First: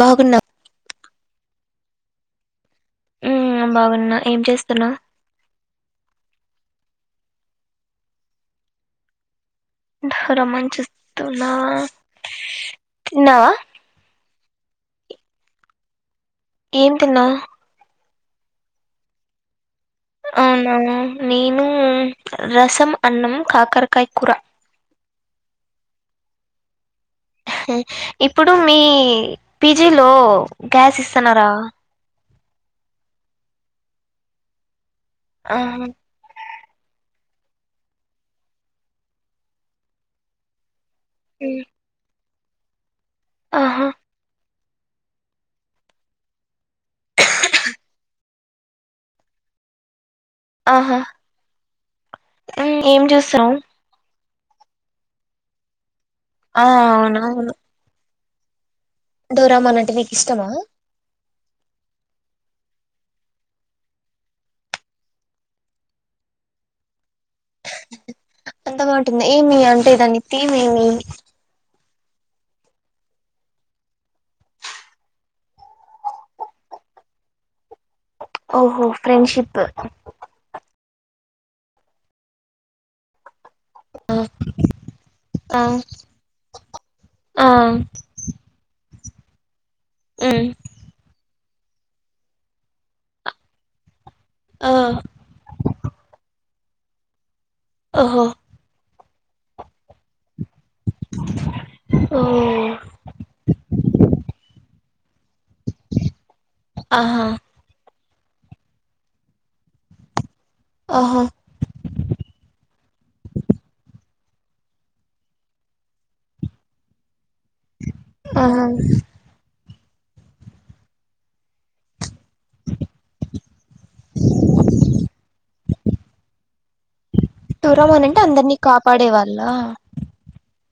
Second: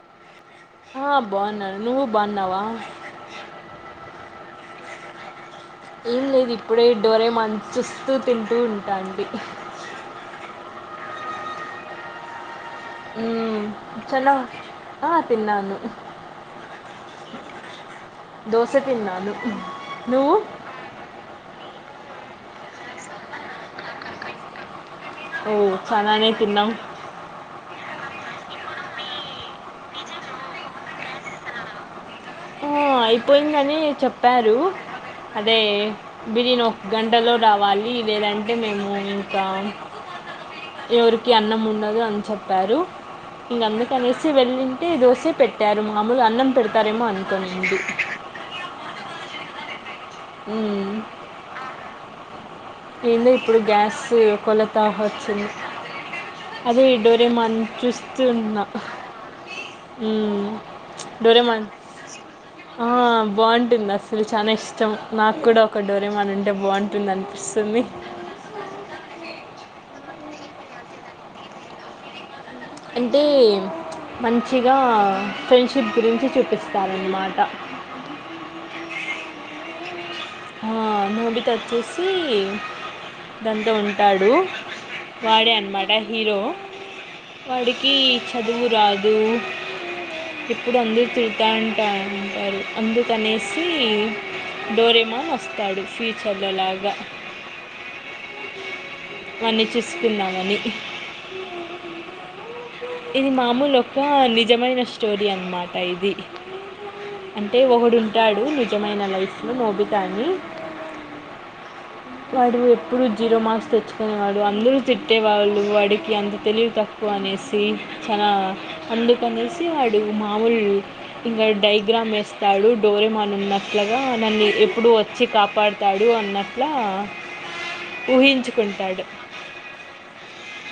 బాగున్నాం ఆ బాగున్నాడు నువ్వు బాగున్నావా బాగున్నా ఏం చేస్తున్నావ్ ఏం లేదు ఇప్పుడే ఈ డోరేమాన్ చూస్తూ తింటూ ఉంట అంతే రమ్మనిచెప్తున్నా హలో ఆ తిన్నాను ఏం తిన్నావ్ దోశ తిన్నాను నువ్వు? అవునా నీను రసం అన్నం కాకరకాయ కూర ఓ ఛాననే తిన్నావ్ ఇప్పుడు మీ పీజీలో గ్యాస్ ఇస్తున్నారా ఆ! అయిపోయిందని చెప్పారు అదే ఆహా బిరి నో గండల రావాలి ఇదేదంటే మేము ఇంకా ఎవరికి ఉమ్, అన్నం ఉండదు అని చెప్ప చెప్పారు ఇంగ ఆహా అందుకనేసి వెళ్లిన దోసే పెట్టారు మామూలు అన్నం పెడతారేమో అనుకోనీ [inaudible] ఆహా ఉమ్, ఏం ఏందో చూస్తున్నావ్ ఇప్పుడు గ్యాస్ కొలతా వచ్చింది ఆ అదే డోరేమాన్ చూస్ తిన్నా డోరెమాన్ అంటే నీకు ఇష్టమా డోరేమాన్ ఆ బాగుంటుంది అసలు చానా ఇష్ట ఇష్టం నాకు కూడా ఒక డోరెమానుంటే బాగుంటుంది అనిపిస్తుంది స్తుంది ఉంటుంది ఏమి అంటే దాన్ని థీమ్ ఏమీ అంటే మంచిగా ఫ్రెండ్షిప్ గురించి చూపిస్తారన్నమాట ఓహో ఫ్రెండ్షిప్ నోబితా వచ్చేసి దాంతో ఆ ఉంటాడు వాడే ఆ అనమాట హీరో ఆ వాడికి చదువు రాదు ఉమ్ దు ఎప్పుడు అందరు తిడ్ ద అంటా అంటారు అందుకనేసి ఆ ఇస్తాడు ఫీచర్లలాగా ఓహో వాన్నీ చూసుకుందామని ఓ ఇది మామూలు ఒక నిజమయిన స్టో స్టోరి అన్నమాటా ఇది ఆహా అంటే ఒకడు ట్టాడు నిజమైన లైఫ్ లో నోబితా తానీ ఆహా వాడు ఎప్పుడుూ జీరో మార్క్స్ తెచ్చుకునేవాడు అందరూ తిట్టేవాళ్ళు వాడికి అంత తెలివి తక్కువ అనేసి చాల ఆహా అందుకనేసి వవాడు మామూలు ఇంకా డైగ్రామ్ వేస్తాడు డోరెమాన్ ఉన్న అట్లాగా నన్ను ఎప్పుడూ వచ్చి కాపాడుత తడు అన్నట్ల ఆ టరమని అంటే అందరినీ కాపాడే వాళ్ళ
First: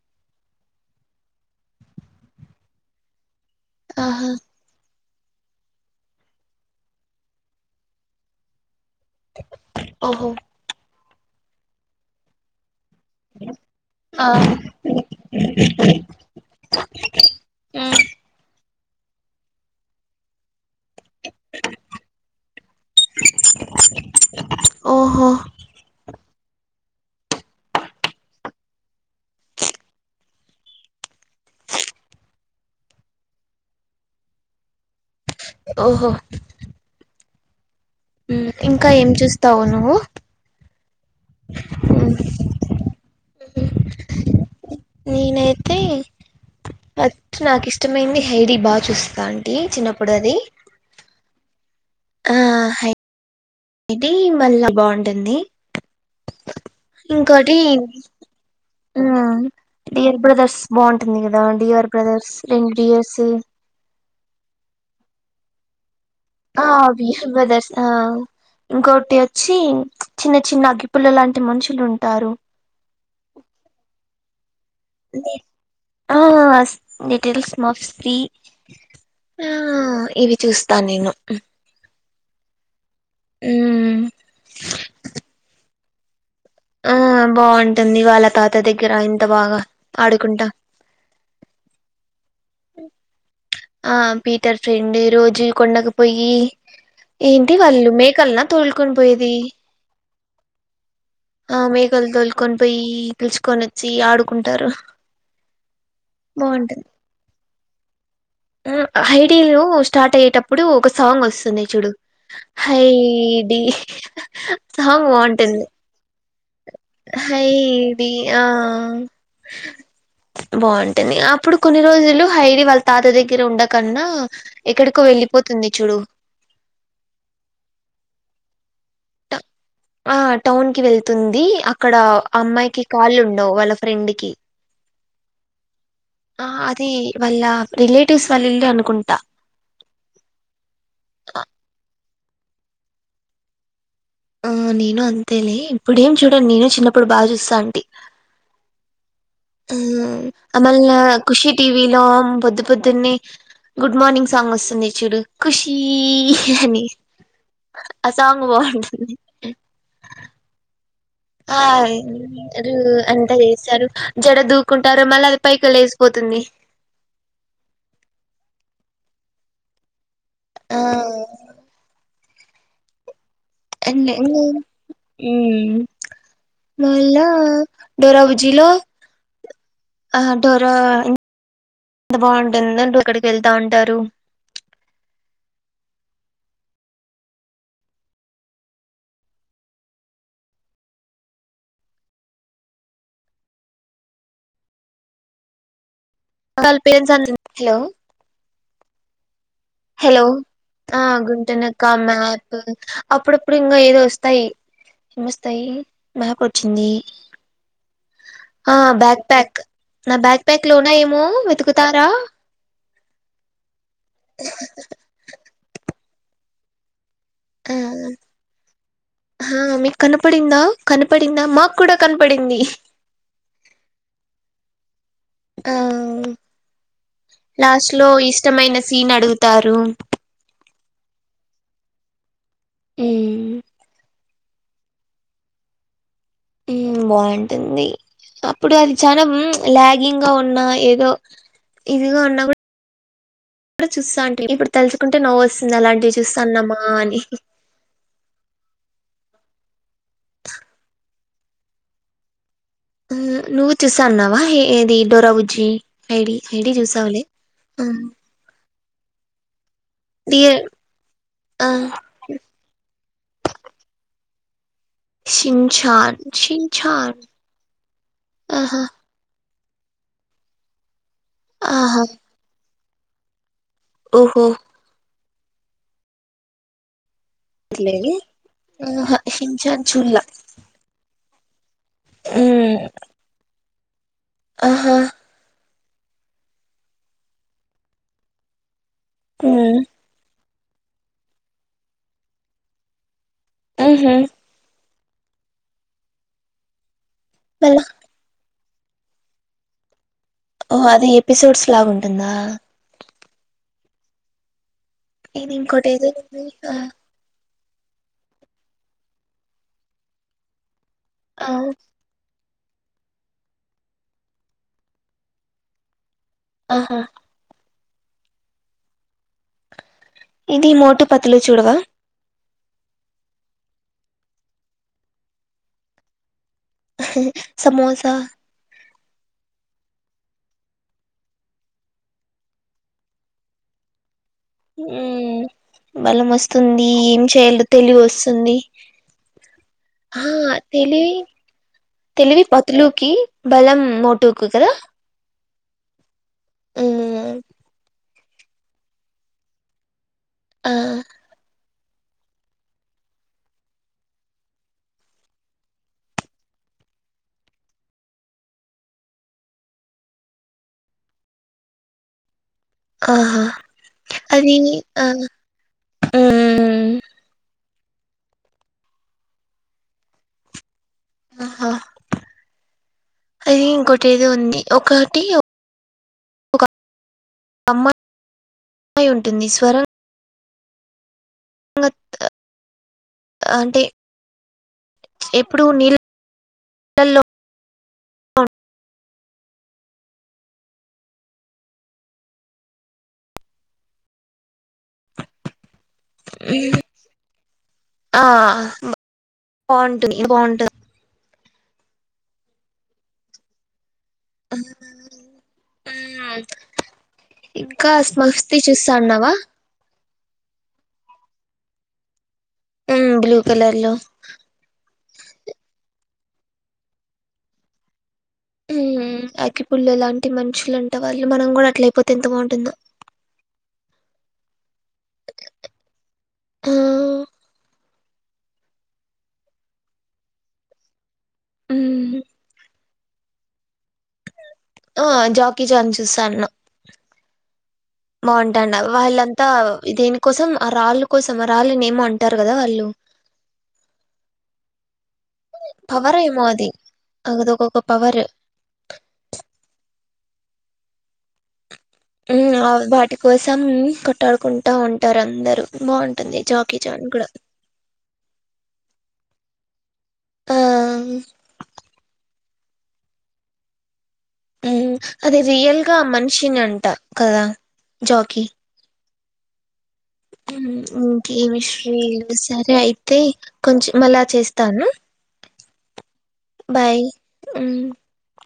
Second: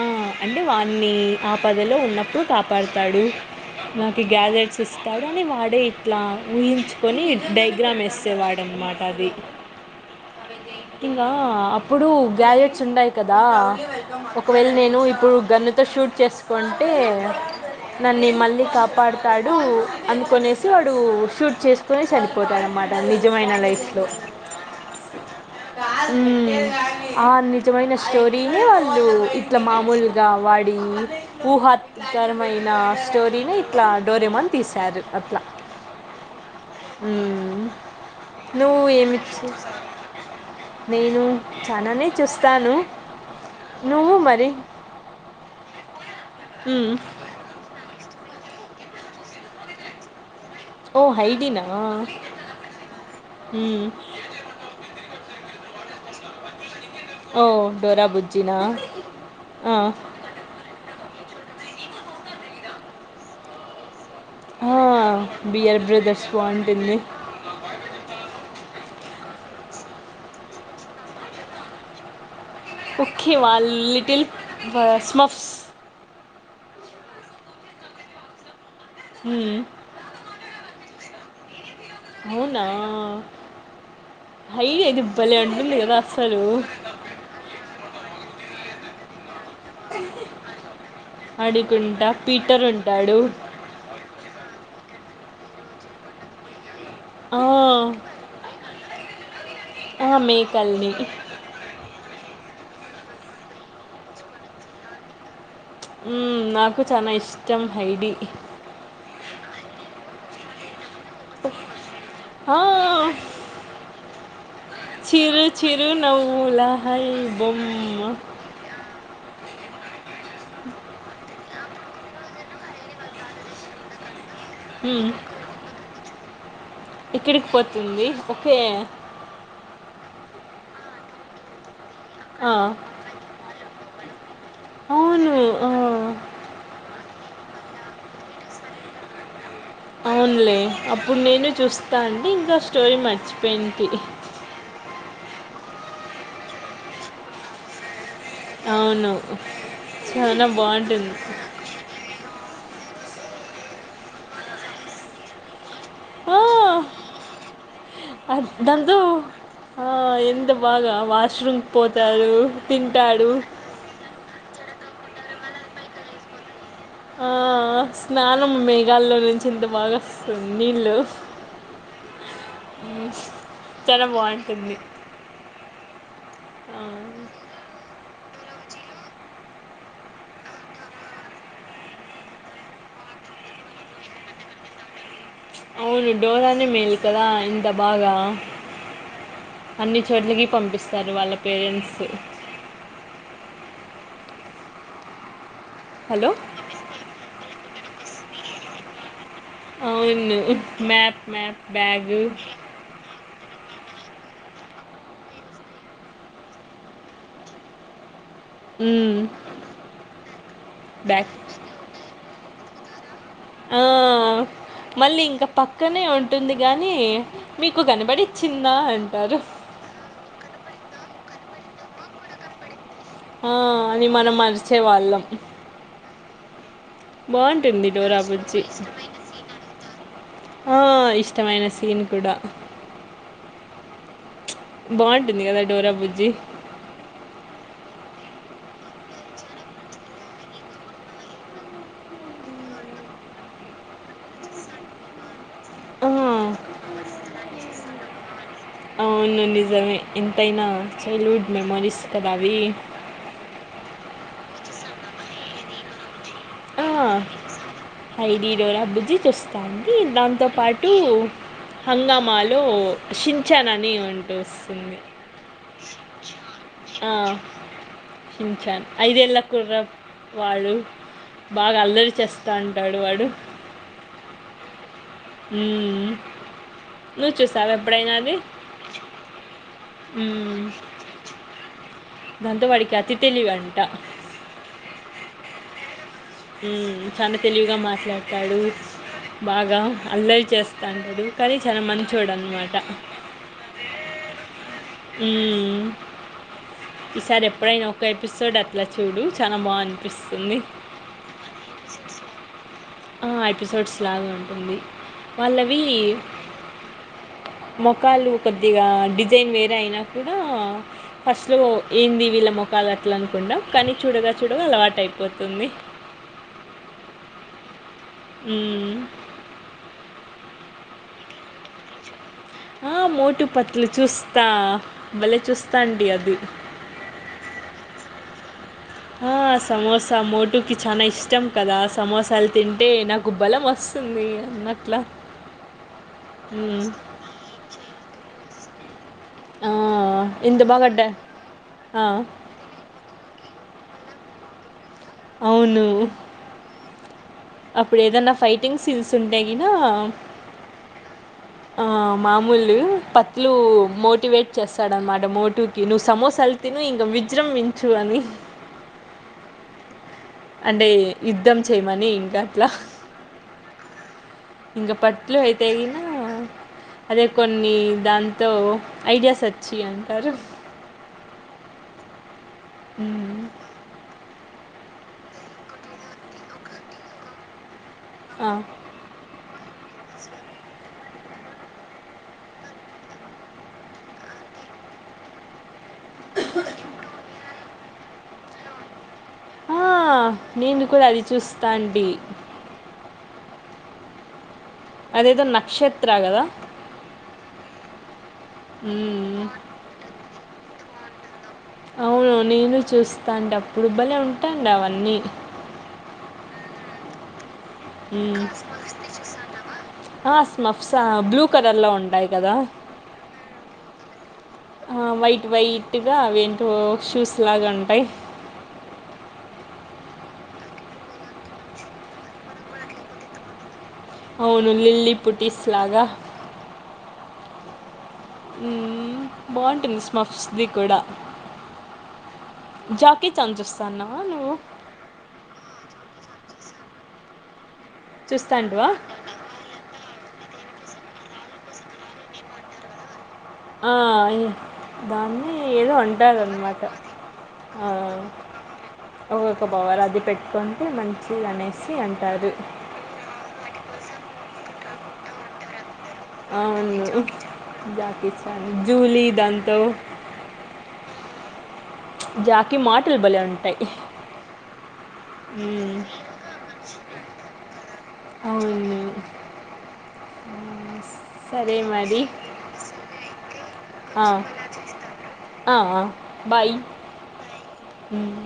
ఆ అంటే వాని ఆ పదలో ఉన్నప్పుడు కాపాడుతాడు నాకు ఆహా గ్యాజెట్స్ ఇస్తాడు అని వాడే ఇట్లా ఊహించుకొని డైగ్రామ్ వేస్తేవాడనమాట ఓహో ఆ అప్పుడు గ్యాలెక్ న్నాయి కదా ఆ ఒకవేళ నేను ఇప్పుడు గన్నుతో షూట్ చేసుకుంటే ఉమ్, నన్ను మళ్ళీ కాపా పడతాడు అందుకునే వాడు షూట్ చేసుకునే చనిపోతాడన్నమాట నిజమైన లైఫ్లో ఓహో ఆ నిజమైన స్టోరీని వాళ్ళు ఇట్లా మామూలుగా వాడి ఊహాత్కరమైన స్టోరీని ఇట్లా డోరేమన్ తీశారు అట్లా ఓహో హమ్ ఇంకా ఏం చూస్తావు నువ్వు నేను చాలానే ఉమ్, చూస్తాను నువ్వు మరి నేనైతే హ్యాడీ బాగా చూస్తా అంటీ చిన్నప్పుడు అది ఓ హైడినా ఆ మ్మ్. మళ్ళా బాగుంటుంది ఓ ఇంకోటి డోరా బుజ్జినా ఆ. డియర్ బ్రదర్స్ బాగుంటుంది కదా డియర్ బ్రదర్స్ రెండు ఇయర్స్ బియర్ బ్రదర్స్ ఆ బాగుంటుంది బియార్ బ్రదర్స్ ఆ ఇంకోటి వచ్చి చిన్న చిన్న అగ్గిపుల్ల లాంటి మనుషులు ఉంటారు ఓకే వాలు లిటిల్ స్మఫ్స్ ఆ లిటిల్ స్మార్ఫ్స్ ఆ మ్మ్. ఇవి చూస్తా నేను మ్ అవునా హ్డీ అయితే బలే ఉంటది కదా అసలు ఆ బాగుంటుంది వాళ్ళ తాత దగ్గర కిరాయి అడికుంట ఆ పీటర్ ఫ్రెండి రోజు కొండకు పోయి ఆ, ఏంటి వాళ్ళు మేకలనా తోల్కుం పోయది ఆ మేకల్ని కొని పోయి పిలుచుకొని వచ్చి ఆడుకుంటారు ఉ నాకు చనా ఇష్ట హైడి హైడీలు స్టార్ట్ అయిటప్ అప్పుడు సాంగ్ వస్తుంది చూడు ఆ, హై డి సాంగ్ బాగుంటుంది లా హైడి ఆ బాగుంటుంది అప్పుడు కొన్ని రోజులు హైడి వాళ్ళ తాత దగ్గర ఉండకన్నా ఎక్కడికో మ్మ్. వెళ్ళిపోతుంది చూడు ఇక్కడికి పోతుంది ఒకే ఆ టౌన్ కి వెళ్తుంది అ అక్కడ ఆ, అమ్మాయికి కాళ్ళు ఉండవు వాళ్ళ ఫ్రెండ్ పకి అవును ఆ, ఆ అది వాళ్ళ రిలేటివ్స్ వాళ్ళు ఇల్లు అనుకుంటా అవునులే అప్పుడు నేను చూస్తాను అే ఇంకా స్టోరీ మర్చిపోయింటి ఆ నేను అంతేలే, ఇప్పుడు ఏం చూడను నేను చిన్నప్పుడు బాగా చూస్తా ఉంటి. అవును చాలా అమల్ ల బాగుంటుంది ఖుషి టీవి లో పొద్దు పొద్దున్నే గుడ్ మార్నింగ్ సాంగ్ వస్తుంది చూడు ఖుష్ చి ఆ, అని ఆ సాంగ్ అద్- దాంతో బాగుంటుంది ఆ, ఎంత బాగా ఆ వాష్రూమ్కి పోతాడు [unintelligible] తింటాడు అంతా చేసారు జడ దూకుంటారు మళ్ళీ పైకి లేేసిపోతుంది ఆ స్నానం మెఘలో నుంచి ఇంత బాగా ఆ సున్నీళ్ళు ఉ ఎన్నెన్నీ ఉ ఆ, మళ్ళ డోరాబుజీలో ఆ డోర ఎం బాగుంటుందంట అక్కడికి వెళ్తా ఉంటారు అవును డోరానే మేలు కదా ఇంత బాగా అన్ని చోట్లకి పంపిస్తారు వాళ్ళ పేరెంట్స్ హలో వాళ్ళ పేరెన్స్ ఆన్ హలో హలో అవును ఆ మ్యాప్ మ్యాప్ గుంటనకా బ్యాగు మ్యాప్ అప్పుడు ఇప్పుడు ఇంగా ఏదో వస్తాయి ఏమొస్తాయి మ్యాప్ వచ్చింది. ఆ బ్యాక్ ప్యాక్ నా బ్యాక్ ప్యాక్ లోన ఏమో బ్యాగ్ వెతుకుతారా ఆ మళ్ళీ ఇంకా పక్కనే ఉం ఉంటుంది కానీ ఆ మీకు కనబడిచ్చిందా అంటారు హ మీకు కనపడిందా కనపడిందా మాకు కూడా కనపడింది ఆ అని మనం మరిచే వాళ్ళం ఆ లాస్ట్ లో బుజ్జి ఇష్టమైన సీన్ అడుగుతారు ఆ ఇష్టమైన సీన్ కూడా ఉ బాగుంటుంది కదా డోరా బుజ్జి ఉ బాగుంటుంది అప్పుడు అది చానా ఉమ్ ల్యాగింగ్ గా ఉన్నా ఏదో ఇదిగా ఉన్నా కూడా ఇప్పుడు చూస్తంటి ఇప్పుడు తలచుకుంటే నవ్ వస్త ఆ, అలాంటివి చూస్తాన్నమ్మా అని అవును నిజమే ఎంతైనా చైల్డ్హుడ్ మెమొరీస్ కదా అవి నువ్వు చూసా అన్నావా ఏ ఏది డోరావుజ్జి ఐడి ఐడి ఆ, చూసావులే హైడీడోరా బుజ్జి చూస్ కానీ దాంతో డియర్ పాటు ఆ హంగామాలో చిన్చాన్ అని ఉ టేస్ చిన్చాన్ ఆ, చిన్ఛన్ ఆహా కురాప్ వాళ్ళు బాగా ఆహా అల్లరి చేస్తా అం టాడు వాడు ఓహో ఉ ఇట్లే ఆహ శిన్చాన్ చూల్ల ఇదంతవాడికి అతి తెలివిఅం ట ఆహా ఉ చానా తెలివిగా మాట్లాడతాడు. మ్మ్ బాగా అల్లరి చేస్ [inaudible] అంటడు కానీ చాలా మంచోడు అనమాట. ఊహూ హ్ ఈసారి మళ్ళా ఎప్పుడైన ఒక ఎపిసోడ్ అ ట్ల చూడు చానా బాఅని పిస్తుంది. ఓ అది ఎపిసోడ్స్ లాగా ఉంటుందా. ఆ ఎపిసోడ్స్ లాగా ఉంటుంది. ఇది ఇంకొటేదో ఉన్నది ఆ మొకాళ్లు కొద్దిగా డిజైన్ వేరే అయినా కూడా ఆ ఫస్ట్ లో ఏంది విళ్ళా మొ కాల్ అట్ల అనకుండా కానీ చూడగా చూడగా అలవాటయిపోతుంది. ఆహా హ్మ్ ఇది మోటు పతులు చూడవా? ఆ మోటు పతులు చూస్తా భలేె చూస్తా అండి అది. ఆహా సమోసా ఆ సమోసా మోటుకి చానా ఇష్టం కదా, సమోసాలు తింటే నాకు బలం వస్తుంది. అన్నట్లా హ్ బలం వస్తుంది. మ్మ్. ఏం చేయాలో తెలివోస్తుంది. ఆ! ఆ ఎంత బాగా డ తెలివి ఆ! తెలివి పతులూకి, బలం మోటుకు కదా. అవునూ మ్మ్ అప్పుడు ఏదన్నా ఫైటింగ్ సీన్స్ ఉంటే గినా ఆ ఆ మామూలు పత్లు మోటివేట్ చేస్తాడన్నమాట మోటుకి నువ్వు సమోసాలు తిను ఇంగా విజృంభించు అని. అంటే యుద్ధం చేయమని ఇంకా. ఆహా అది ఇంక ఆ పట్లు అయితే గిన హ్మ్ అదే కొన్ని దాంతో ఐడియాస్ అచ్చి అంటారు. ఆహా! హ్మ్. అది ఇంకోటేదో ఉం ది ఒకటి ఒ ఆ! అమ్మాయి ఉంటుంది [inaudible] [unintelligible] ఇంగ త అంటే ఎప్పుడూ నీల్ ళ్ళల్లో హా నేను కూడ అది చూస్తా అంటీ. అదేదో న మ్ ఆ హ్మ్. బాగుంటది బాగుంటది. అవును నేను చూస్తా అంటే అప్పుడు. భలే ఉంటాండ్ అవన్నీ. ఇంకా మ్మ్. స్మస్తి చూస్తాన్నవా? మఫ్సా బ్లూ కలర్లో ఉంటాయి. కదా బ్లూ కలర్ లో హా వైట్ వైట్. గా అవేంటో షూస్ లాగా ఉంటాయి. హమ్ అగ్గిపుల్ల లాంటి మనుషులంట వాళ్ళు మనం గూడ అట్ల అయిపోతె ఎంత బాగుంటుందో! అవును లిల్లీపుట్టీస్ లాగా. ఆ హ్మ్ బాగుంటుంది స్మఫ్స్ది కూడా. జ చిన్ చాన్ చస్తాన్నవ నువు. ఆ జాకీ చాన్ చూస్తాన్న. బాగుంటా అన్నవ్ చూస్తాంటివా వాళ్ళంతా దేని కోసం. ఆ రాళ్ళు కోసం ఆ రాళ్ళు ఏమో అంటారు కదా వాళ్ళు. ఆ దాన్ని ఏదో పవర్ ఏమో అది అంటారన్నమాట అదొకొక అ పవర్ అదొక పవర్ అది. పెట్టుకుంటే మంచిదనేసి. హ్మ్ వాటి కోసం కొట్టాడుకుంట. కుంటా ఉంటారు అందరూ బాగుంట. అవును జాకి చాన్, జూలీ. దాంతో ఆ- జాకి మాటలు బలే ఉంటాయి. హ్మ్ హ అది రియల్ గా మ్మ్. ఆ మనిషిని అంట కదా జాకీ. అవును మ్ ఇంకేమ్ సరే హిస్టరీలు మరి లే సరే అయితే కొంచెం మళ్ళా ఆ, చేస్తాను ఆ, ఆ. బాయ్. మ్మ్.